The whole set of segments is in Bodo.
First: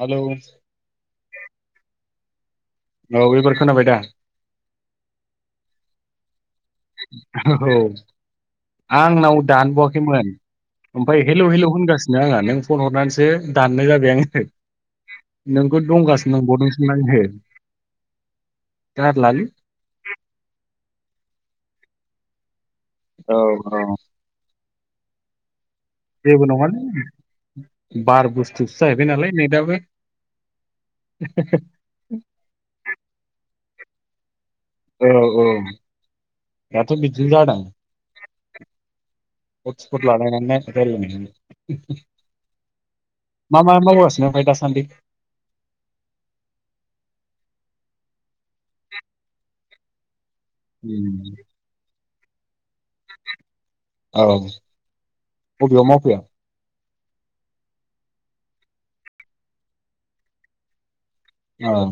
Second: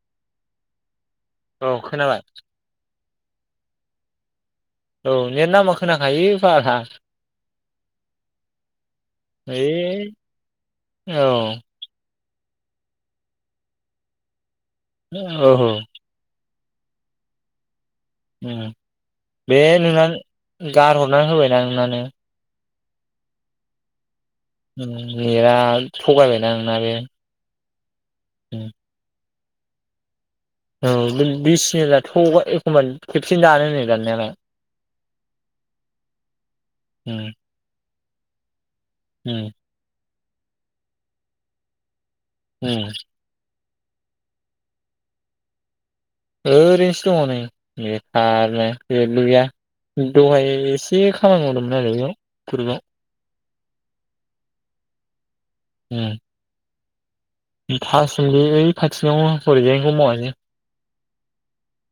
हेलौ? औ खोनाबाय? औ एबार खोनाबायदा? औ नेट नांबा खोनाखायो। बारा औ। आंनाव ओइ दानबावाखैमोन। औ ओमफाय हेलौ हेलौ होनगासि नो आङो। नों फन हरनानैसो दाननाय जाबाय आङो। औ नोंखौ दंगासिनो नंबावदोंसो [unintelligible] बे नोंनानो गारहरनानै होबायना नोंनानो। औ औ। [unintelligible] जेबो थगायबायना नोंना बे। नङालै बार उम बुस्थुसो जाहैबाय नालाय नेटआबो। औ बे बिस [unintelligible] थगा एखमबा खेबसेनो दानोनो दाननायालाय। औ औ दाथ' उम बिदिनो जादों। [inaudible] [unintelligible] [inaudible] मा मा मावगासिनो ओमफाय दासान्दै? ओरैनोसो दङ नै बेखारनो जेबो गैया। दहाय एसे खामानि मावदोंमोन आरो बेयाव थुरुबाव। औ अबेयाव मावफैया? थासोमलि ओइ खाथिनियाव हरैजायनिखौ मावासै। ओं।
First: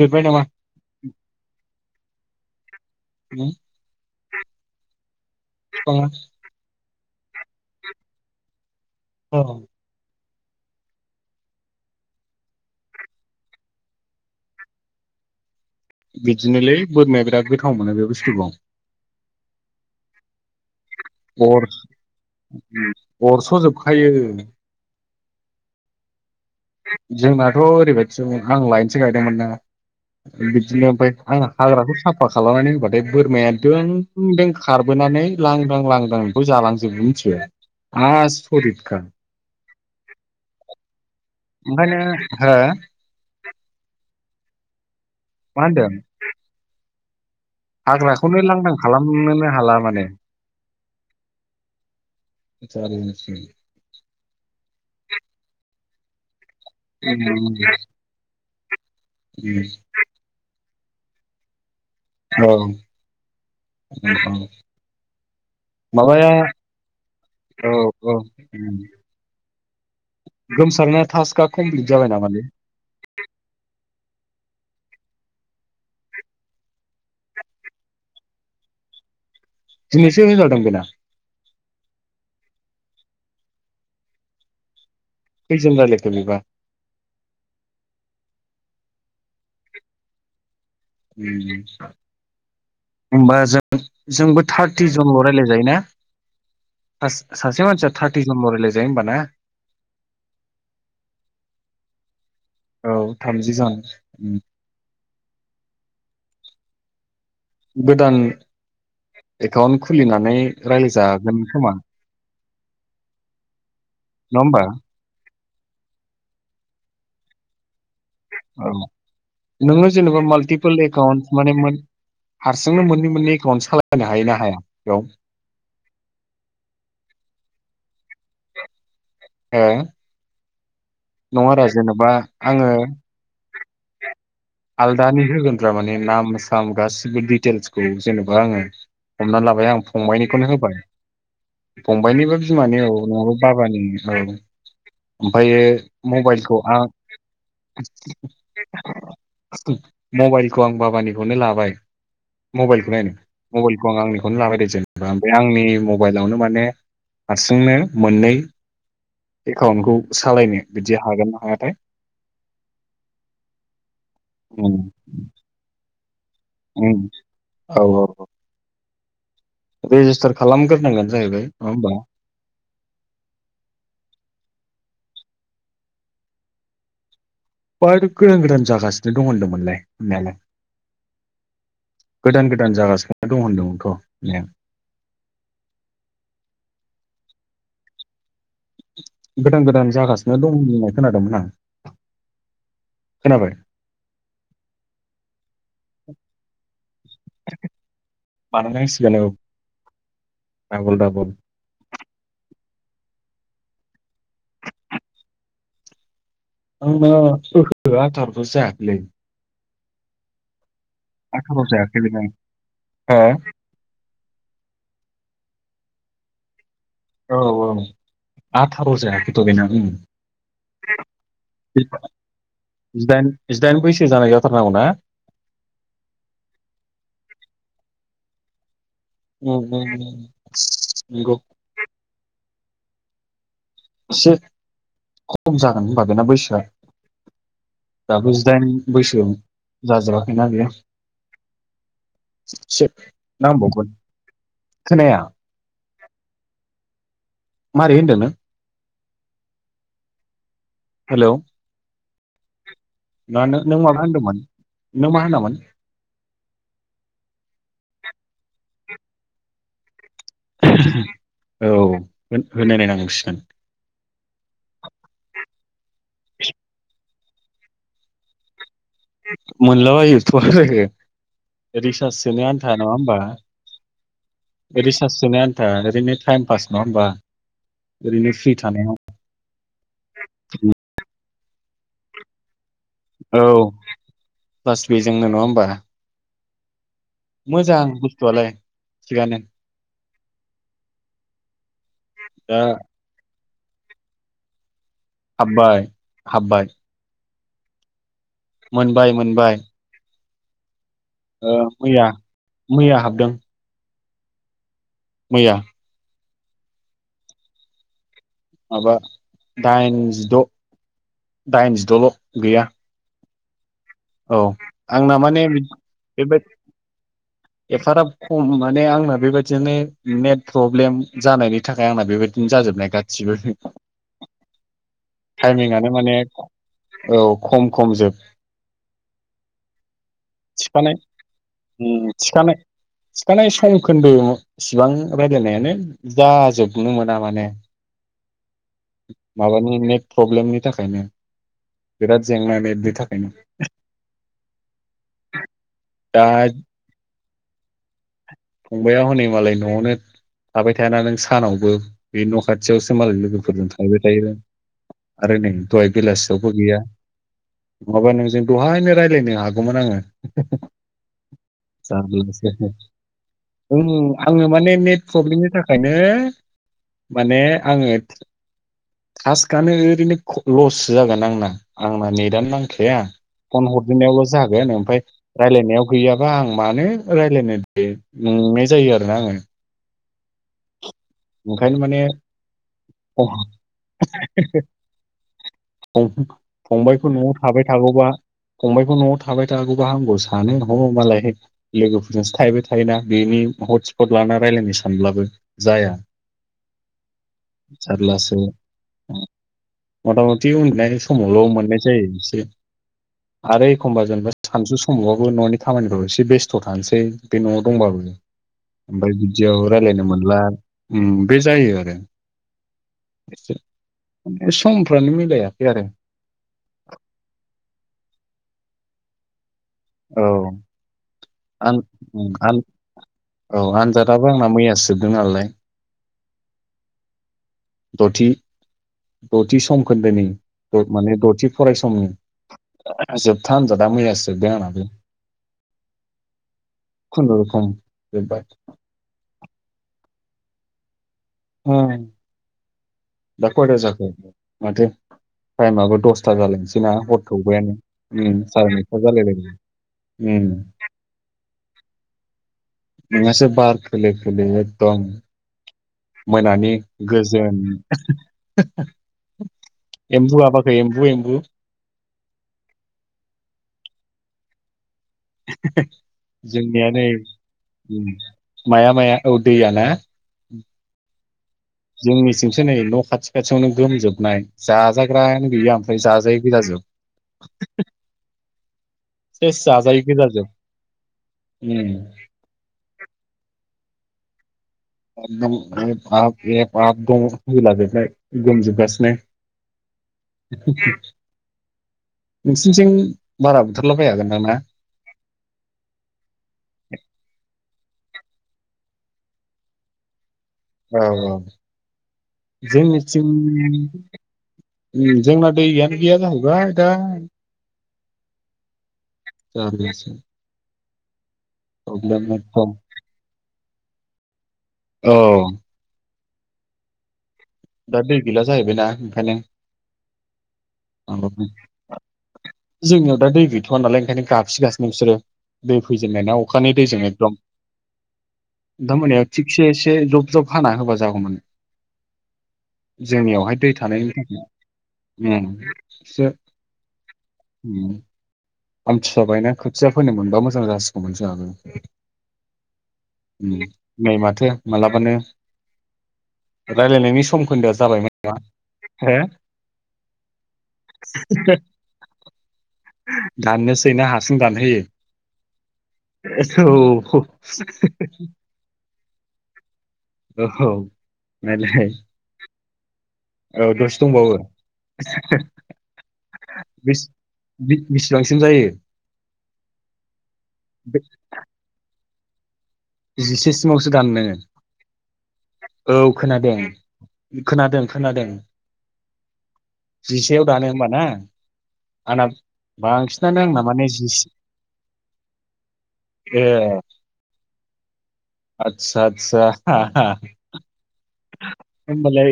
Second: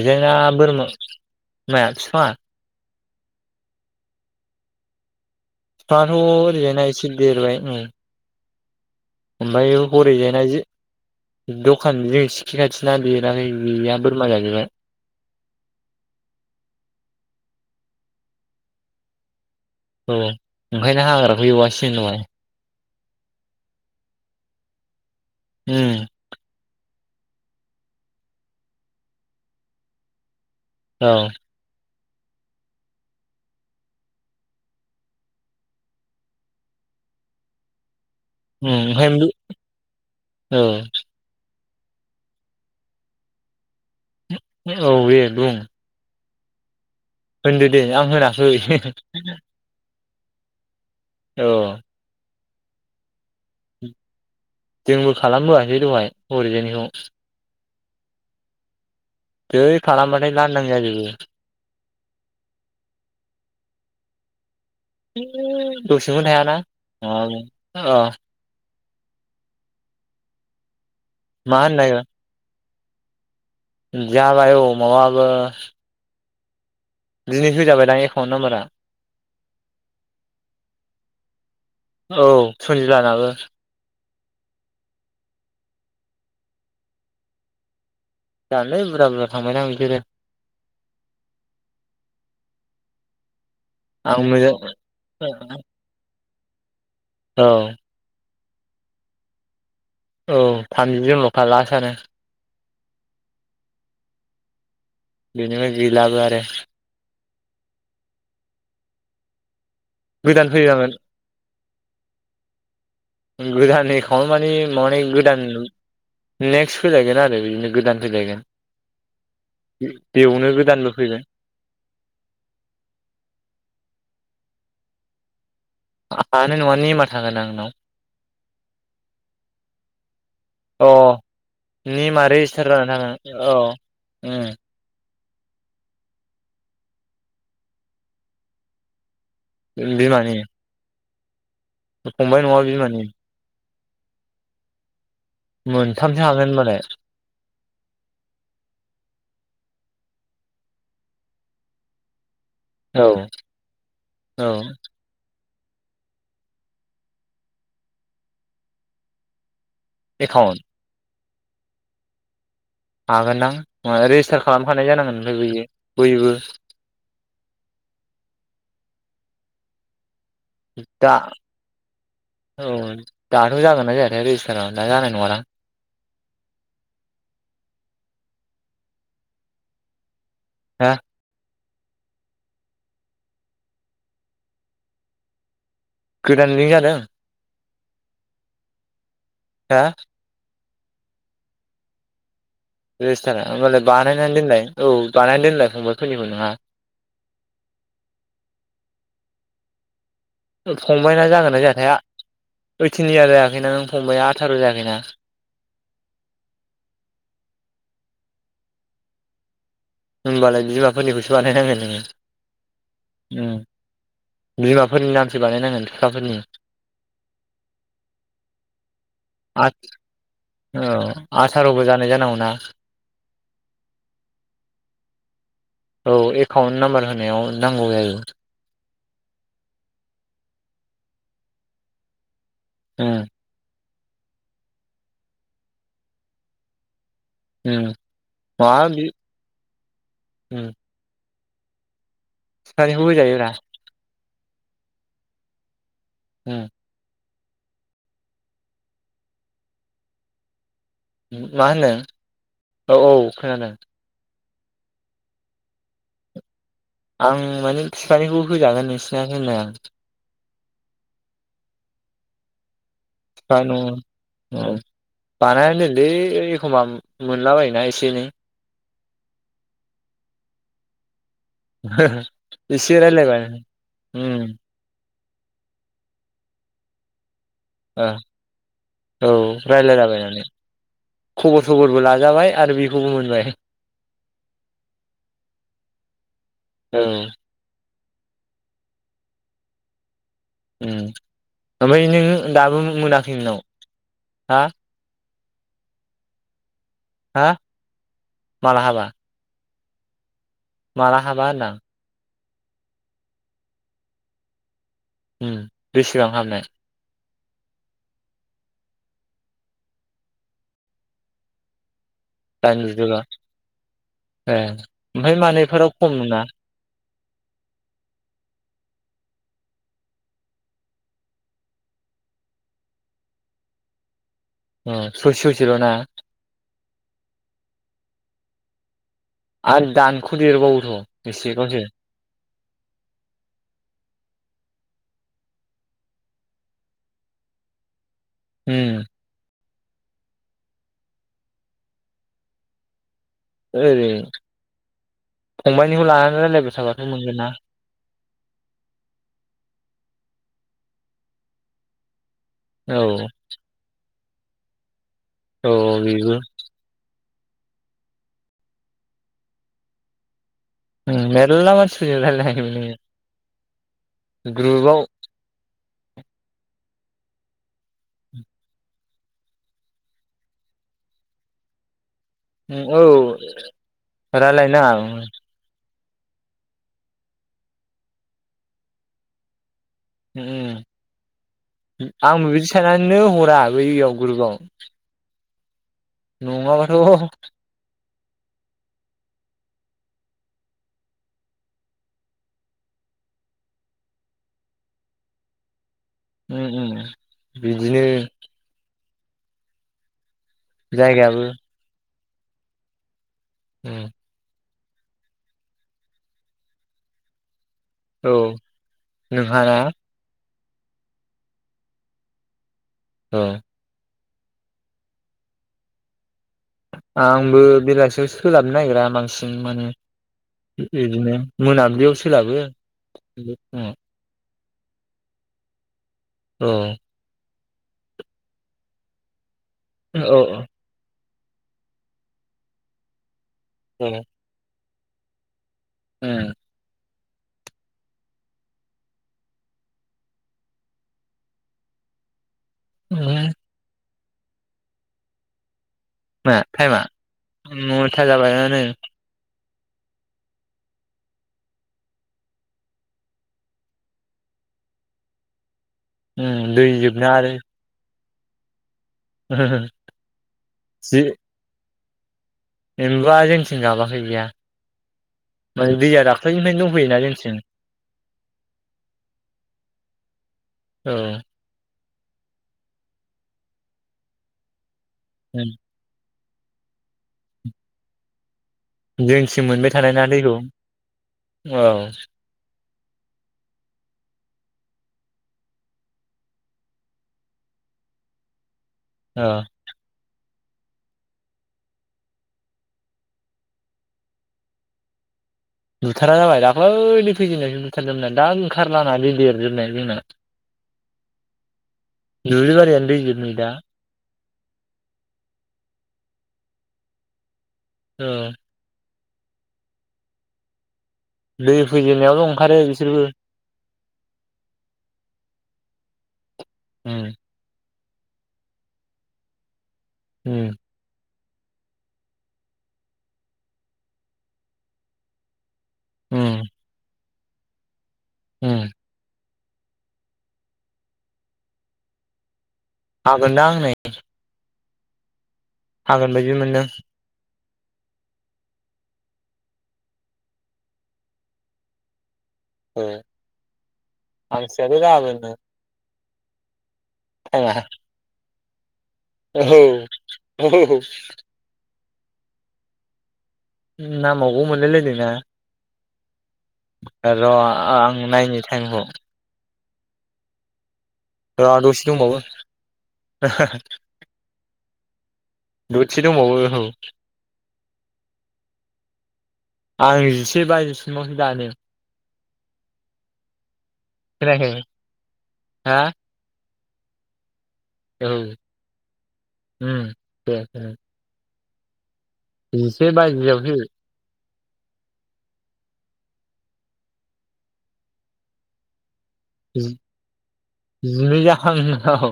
देरबाय नामा बोरमा, माया बिफाङा? [inaudible] फिफाङाथ' ओरैजायना एसे देरबाय औ। औ ओमफाय हरैजायना जे दखान जे सिखि खाथिना बेना नै गैया बोरमा जाजोबबाय। बिदिनोलै बोरमाया बिराद गोथाव मोनो बे बुस्थुखौ। औ। ओंखायनो हाग्राखौ एवासै [unintelligible] अरस' जोबखायो। उम। जोंनाथ' ओरैबादिसोमोन आं लायनसे गायदोंमोन ना। बिदिनो ओमफाय औ आं हाग्राखौ साफ फा खालामनानै रोबाथाय बोरमाया दों दों खारबोनानै लांदां लांदां बेखौ जालांजोबो मि थियो उम आस'रिथखा। ओंखायनो औ ओंखायनो, हो? औ बेे बुं। मा होनदों होनदो दे आं हाग्राखौनो होनाखै लांदां खालामनोनो हाला माने। औ। [unintelligible] जोंबो खालामबोआसै दहाय। हरैजायनिखौ [inaudible] दैै खालामबाथाय लानदां जाजोबो। औ। उम अह। दसेबो माबाया थायाना औ अ औ। गोमसारना टास्कआ मा होननो कमप्लिट जाबाय नागिरदों नामालै? जाबाय औ माबाबो दिनै होजाबायदां एकाउन्ट नाम्बारा। दिनैसो होजादों बिना। औ [unintelligible] [unintelligible] जानोलै बुरजा बुरजा थांबायदां बिसोरो। उम। होनबा आं जोंबो मोजां थारटि जनल' रायलाय जायो ना? औ सासे मानसिया थार्टि जनल रायलाय जायो होनबा ना? औ थामजि जनलखा लासानो औ थामजि जन ओम बेनि [unintelligible] गैलाबो आरो गोदान एकाउन्ट खुलिनानै गोदान फैबामोन रायजागोन खोमा गोदान एकाउन्ट नङा मानि होमबा माने गोदान नेक्स्ट फैलायगोन आरो बिदिनो गोदान फैलायगोन औ नोङो जेनेबा बेयावनो माल्टिपोल गोदानबो फैगोन एकाउन्ट माने मोन हारसिंनो मोननै मोननै एकाउन्ट सालायनो हायो ना हाया बेयाव? हानाय नङा नेमा थागोन ना [unintelligible] उम अ नेमा आङो रेजिस्टार जानानै थागोन औ उम आलदानि होगोनब्रा मानि नाम साम गासिबो दिडिटेल्सखौ जेनेबा आङो हमना लाबाय आं बिमानि फंबायाइनिखौनो होबाय फंबायनिबो फंबाय नङा बिमानि औ नङाबो बाबानि औ ओमफायो मोनथामसो हागोन मबाइलखौ होनबालाय आं मबाइलखौ आं बाबानिखौनो लाबाय मबाइलखौ औ मबाइलखौ आं आंनिखौनो औ लाबायदे जेनेबा [unintelligible] आंनि मबाइलावनो माने हारसिंनो मोननै एकाउन्टखौ एकाउन्ट सालायनो बिदि हागोन ना हायाथाय? हागोनदां रेजिस्टार खालामखानाय जानांगोन ओमफ्राय बयो बयबो ओम औ औ रेजिस्टार खालामग्रोनांगोन दा जाहैबाय नङा होमबा औ दाथ' जागोना जायाथाय रेजिस्टारा दा जानाय नङादां [unintelligible] गोदान गोदान जागासिनो दं होनदोंमोनलाय होननायालाय। हा गोदान गोदान जागासिनो दं होनदोंमोनथ' [unintelligible] गोदाननै जादों गोदान हा गोदान जागासिनो दं होननाय खोनादोंमोन आं रेजिस्टारा खोनाबाय होमबालाय बानायनानै दोनलाय औ बानायनानै दोनलाय फंबायफोरनिबो नोंहा बानाय नांसिगोन औ डाबल फंबायना डाबल जागोन ना जायाथाय ओइटिन इयार जायाखैना नों फंबाया आथार' जायाखैना [unintelligible] होमबालाय बिमाफोरनिखौसो आथार' बानायनांगोन नोङो जायाखै बेना हो ओम बिमाफोरनि नामसो बानायनांगोन [unintelligible] औ औ आथार' जायाखैथ' बेना आ उम औ आथार'बो जानाय जानांगौना जिदाइन जिदाइन बैसो जानाय जाथारनांगौ ना? औ एकाउन्ट नाम्बार होनायाव नांगौ जायो। [unintelligible] ओम एसे खम जागोन होनबा बेना बैसोआ उम दाबो मा जिदाइन बि बैसो जाजोबाखैना बेयो एसे सायाव होजायोब्रा नांबावगोन खोनाया [unintelligible] ओ मारै होनदों नों हेलौ मा होनो ना नों माबा होनदोंमोन नों मा होनामोन आं माने फिफानिखौ होजागोन नोंसिना होनोया [unintelligible] औ होन होनाय नायनांगोन [unintelligible] बानायनोलै ओइ एखमबा मोनलाबायोना एसे एनै मोनलाबायोथ' आरो रिसास सोनो आन्था नङा एसे होमबा रायलायबानो उम रिस सास सोनो आन्था ओरैनो थाइम फास नङा होमबा औ ओरैनो फ्रि थानायाव औ रायलायला बायनानै खबर सबरबो लाजाबाय आरो बे औ प्लास बेजोंनो नङा होमबा औ मोजां बुस्थुआलाय थिगानो उम ओनफाय नों दा दाबो मोनाखै ओंनाव हा हाबबाय हाबबाय हा माला हाबा मोनबाय मोनबाय माला हाबा अ होनदां मैया मैया हाबदों मैया उम बेसेबां हाबनाय माबा दाइनजिद' दाइनजिद'ल' गैया दाइनजिद'बा औ ए आंना ओमफाय माने मानो एफाराव खम नोंना बेबायदि [inaudible] एफाराब खम माने आंना बेबायदिनो नेट फ्रब्लेम जानायनि थाखाय आंना बेबायदिनो जा जाजोबनाय गाससिबो [inaudible] ससे ससेल' थाइमिंआनो ना माने औ खम खम जोब आरो दानखु देरबावोथ' थिखानाय बेसेबांसो सिखानाय सम खोन्दो [unintelligible] इसिबां रायलायनायानो जाजोबनो मोना माने उम माबानि नेट प्रब्लेमनि थाखायनो बिराद जेंना नेटनि थाखायनो [unintelligible] ओरै फंबाइनिखौ दा लानानै रायलायबाय थाबाथ' मोनगोन ना फंबाया हनै मालाय न'आवनो थाबाय थायाना नों सानावबो बे न' खाथियावसो मालाय औ लोगोफोरजों थांबाय थायो आरो नै औ दहाय बेबो बेलासियावबो गैया नङाबा नोंजों दहायनो रायलायनो हागौमोन आङो [unintelligible] उम मेरला मानसिफोरजों जारलासो रायलायनोमोन नोङो [unintelligible] आङो माने ग्रुपाव नेट फ्रब्लेमनि थाख खायनो माने आङो थास्क आनो ओरैनो [unintelligible] लससो जागोन आंना आंना नेट दानो उम नांखाया औ फन हरग्रोनायावल' जागोन रायलायनाङा ओमफाय उम रायायनायाव गैयाबा आं मानो रायलायनो दे [unintelligible] जायो आरोना आङो [unintelligible] ओंखायनो माने उम आं बिबायदि साननानैनो हरा बैयाव ग्रुपआव [unintelligible] फंबायखौ न'आव थाबाय थागौबा फंबायखौ न'आवथ थाबाय थागौबा हामगौ सानो ह' मालाय लोगोफोरजोंसो थाहैबाय थायोना बेनि हट स्पट ला ना रायलायनो सानब्लाबो जाया। उम उम बिदिनो। जारलासो मथा मथि उन्दुनाय जायगायाबो समावल' मोननाय जायो इसे। आरो एखमबा उम जेनेबा सानजु समावबाबो न'नि खामानिफ्राव एसे बेस्थ' थानोसै बे न'आव दंबाबो औ ओमफ्राय बिदियाव नोंहाना रायलायनो मोनला उम बे जायो आरो। औ [unintelligible] ओमफ्राय समफ्रानो मिलायाखै आरो आंबो बेलासियाव सोलाबनो नागिरा बांसि जों माने औ बिदिनो आं मोनाबिलियाव उम आं सोलाबो। औ उम आनजादाबो आंना मैयासो जोबदों नालाय। औ। दथि दथि औ समखोन्दोनि औ दं माने दथि फरायसम जोबथा आनजादा मैयासो जोबदों आंनाबो ओ खनुरखम जोबबाय। दा उम खयथा जाखो माथो टाइमाबो द सथा मा जालायनोसै ना टाइमा हर थौबायानो नथा ओम जाबायानो जानायाथ जालायबाय आनो उम। नोंङासो बार खोलो खोलो एकदम। मोनानि उम दै जोबना आरो गोजोन एम्बु गाबाखै एम्बु एम्बु? एम्बुआ जोंनिथिं गााबाखै गैया। माने दैया दाख्लैनिफ्रायनो जोंनिया नै दंफैयोना जोंथिं ओम माया माया औ दैयाा ना? औ। जोंनिथिंसो नै न' खाथि खाथियावनो गोमजोबनाय जाजाग्रायानो गैया ओमफ्राय जाजायि गोजा जोब। जोंनिथिं मोननो थानाय नानै रुम औ उम, [unintelligible] अ दं एब आब एब आब दं होलाजोबनाय गोमजोबगास औ। [unintelligible] नोंसिनिथिं बारा बुथारलाबाया गोनदां ना। बुथारा जाबाय दाख्लैनो फैजेननायावसो बुथारदोमोन दा ओंखारलाना देरजोबनाय जोंना ओ औ दुब्लि बारियानो जोंनिथिं दैजोब नै दा ओम जोंना दैैयानो गैया जाहैबाय दा औ जामबिसो दै फैजेननायावल' ओंखारो बिसोरबो औ ओम दा दै गैला जाहैबायना ओंखायनो। हम अ ओम जोंनियाव दा दै गैथ'वा नालाय ओंखायनो गाबसिगासिनो बिसोरो दै फैजेननायना उम अखानि दैजों एकदम। उम दा मोनायाव थिगसे एसे जब जब हाना होबा जागौमोन। जोंनियावहाय हागोनदां दै नै थानायनि थाखाय ओम हागोन बायदि मोनदों। ओम आमथि सुवा बायना खोथिया फोनो मोनबा मोजां जासिगौमोन जोंहाबो। औ ओम नै माथो आमथिसुवायाथ' मालाबानो। जागोननो रायलायनायनि समखोन्दोआ टाइमा जाबायमोनना औ औ [unintelligible] हो [unintelligible] दाननोसैना हारसिं नामावबो दानहोयो। मोनलायलायदोंना र' आं नायनि टाइमखौ [inaudible] औ दा नायलाय दसे दंबावो। औ दसे दंबावो दसे दंबावो औ [inaudible] बेसे बांसिम जायो? आं जिसे बाजि सिमावसो दानो जिसे सिमावसो दानो नोङो खोनायाखै औ हा खोनादों। खोनादों। खोनादों औ उम जिसेयाव दे दानो होमबा ना आंना जिसे बांसिनानो आंना बाजियावसो माने जिस ए आतसाद सा [inaudible] जिनै जाखागोन नोंनाव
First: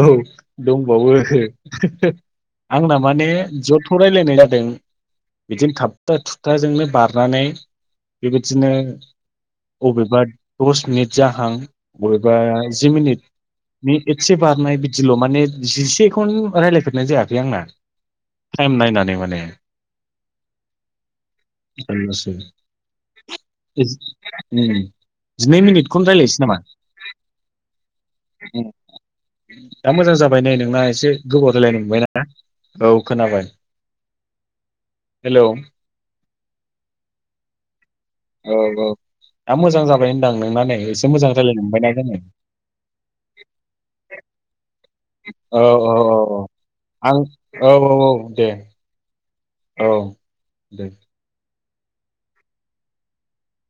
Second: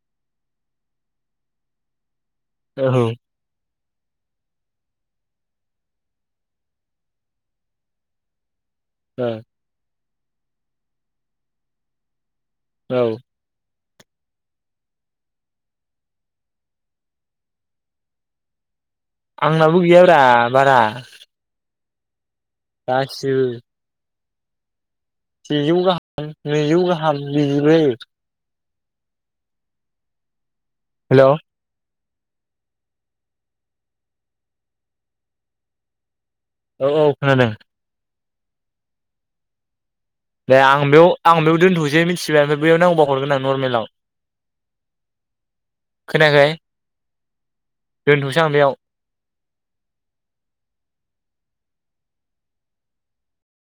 औ दंबावो [inaudible] आंना औ माने जेब खौ रायलायनाय जादों बिदिनो थाबथा थुबथाजोंनो बारनानै बेबायदि दिनो अबेबा दस मिनिट जाहां बा जि औ मिनिट बे एसे बारनाय बिदिल' माने जिसेखौनो रायलायफेरनाय जायाखै आंना टाइम नायना आंनाबो गैयाब्रा बारा जारलासो। गासिबो। उम जिनै सेजौ मिनिटखौनो गाहाम रायलायनोसै नामा? नैजौ गाहाम बिदिबो जायो दा मोजां जाबाय नै नोंना एसे हेल' औ गोबाव रायलायनो मोबायना। औ खोनाबाय हेलौ औ औ खोनादों। औ औ दा मोजां जाब बाय होनदां दे नोंनानै आं बेयाव एसे मोजां आं बेयाव रायलायनो मोनबायना दोनथ'सै जोङो मिथिबाय ओमफ्राय बैयाव नांगौबा हरगोन आं नर्मेलाव औ औ औ औ खोनायाखै आं औ औ औ दोनथ'सै दे आं बेयाव औ दे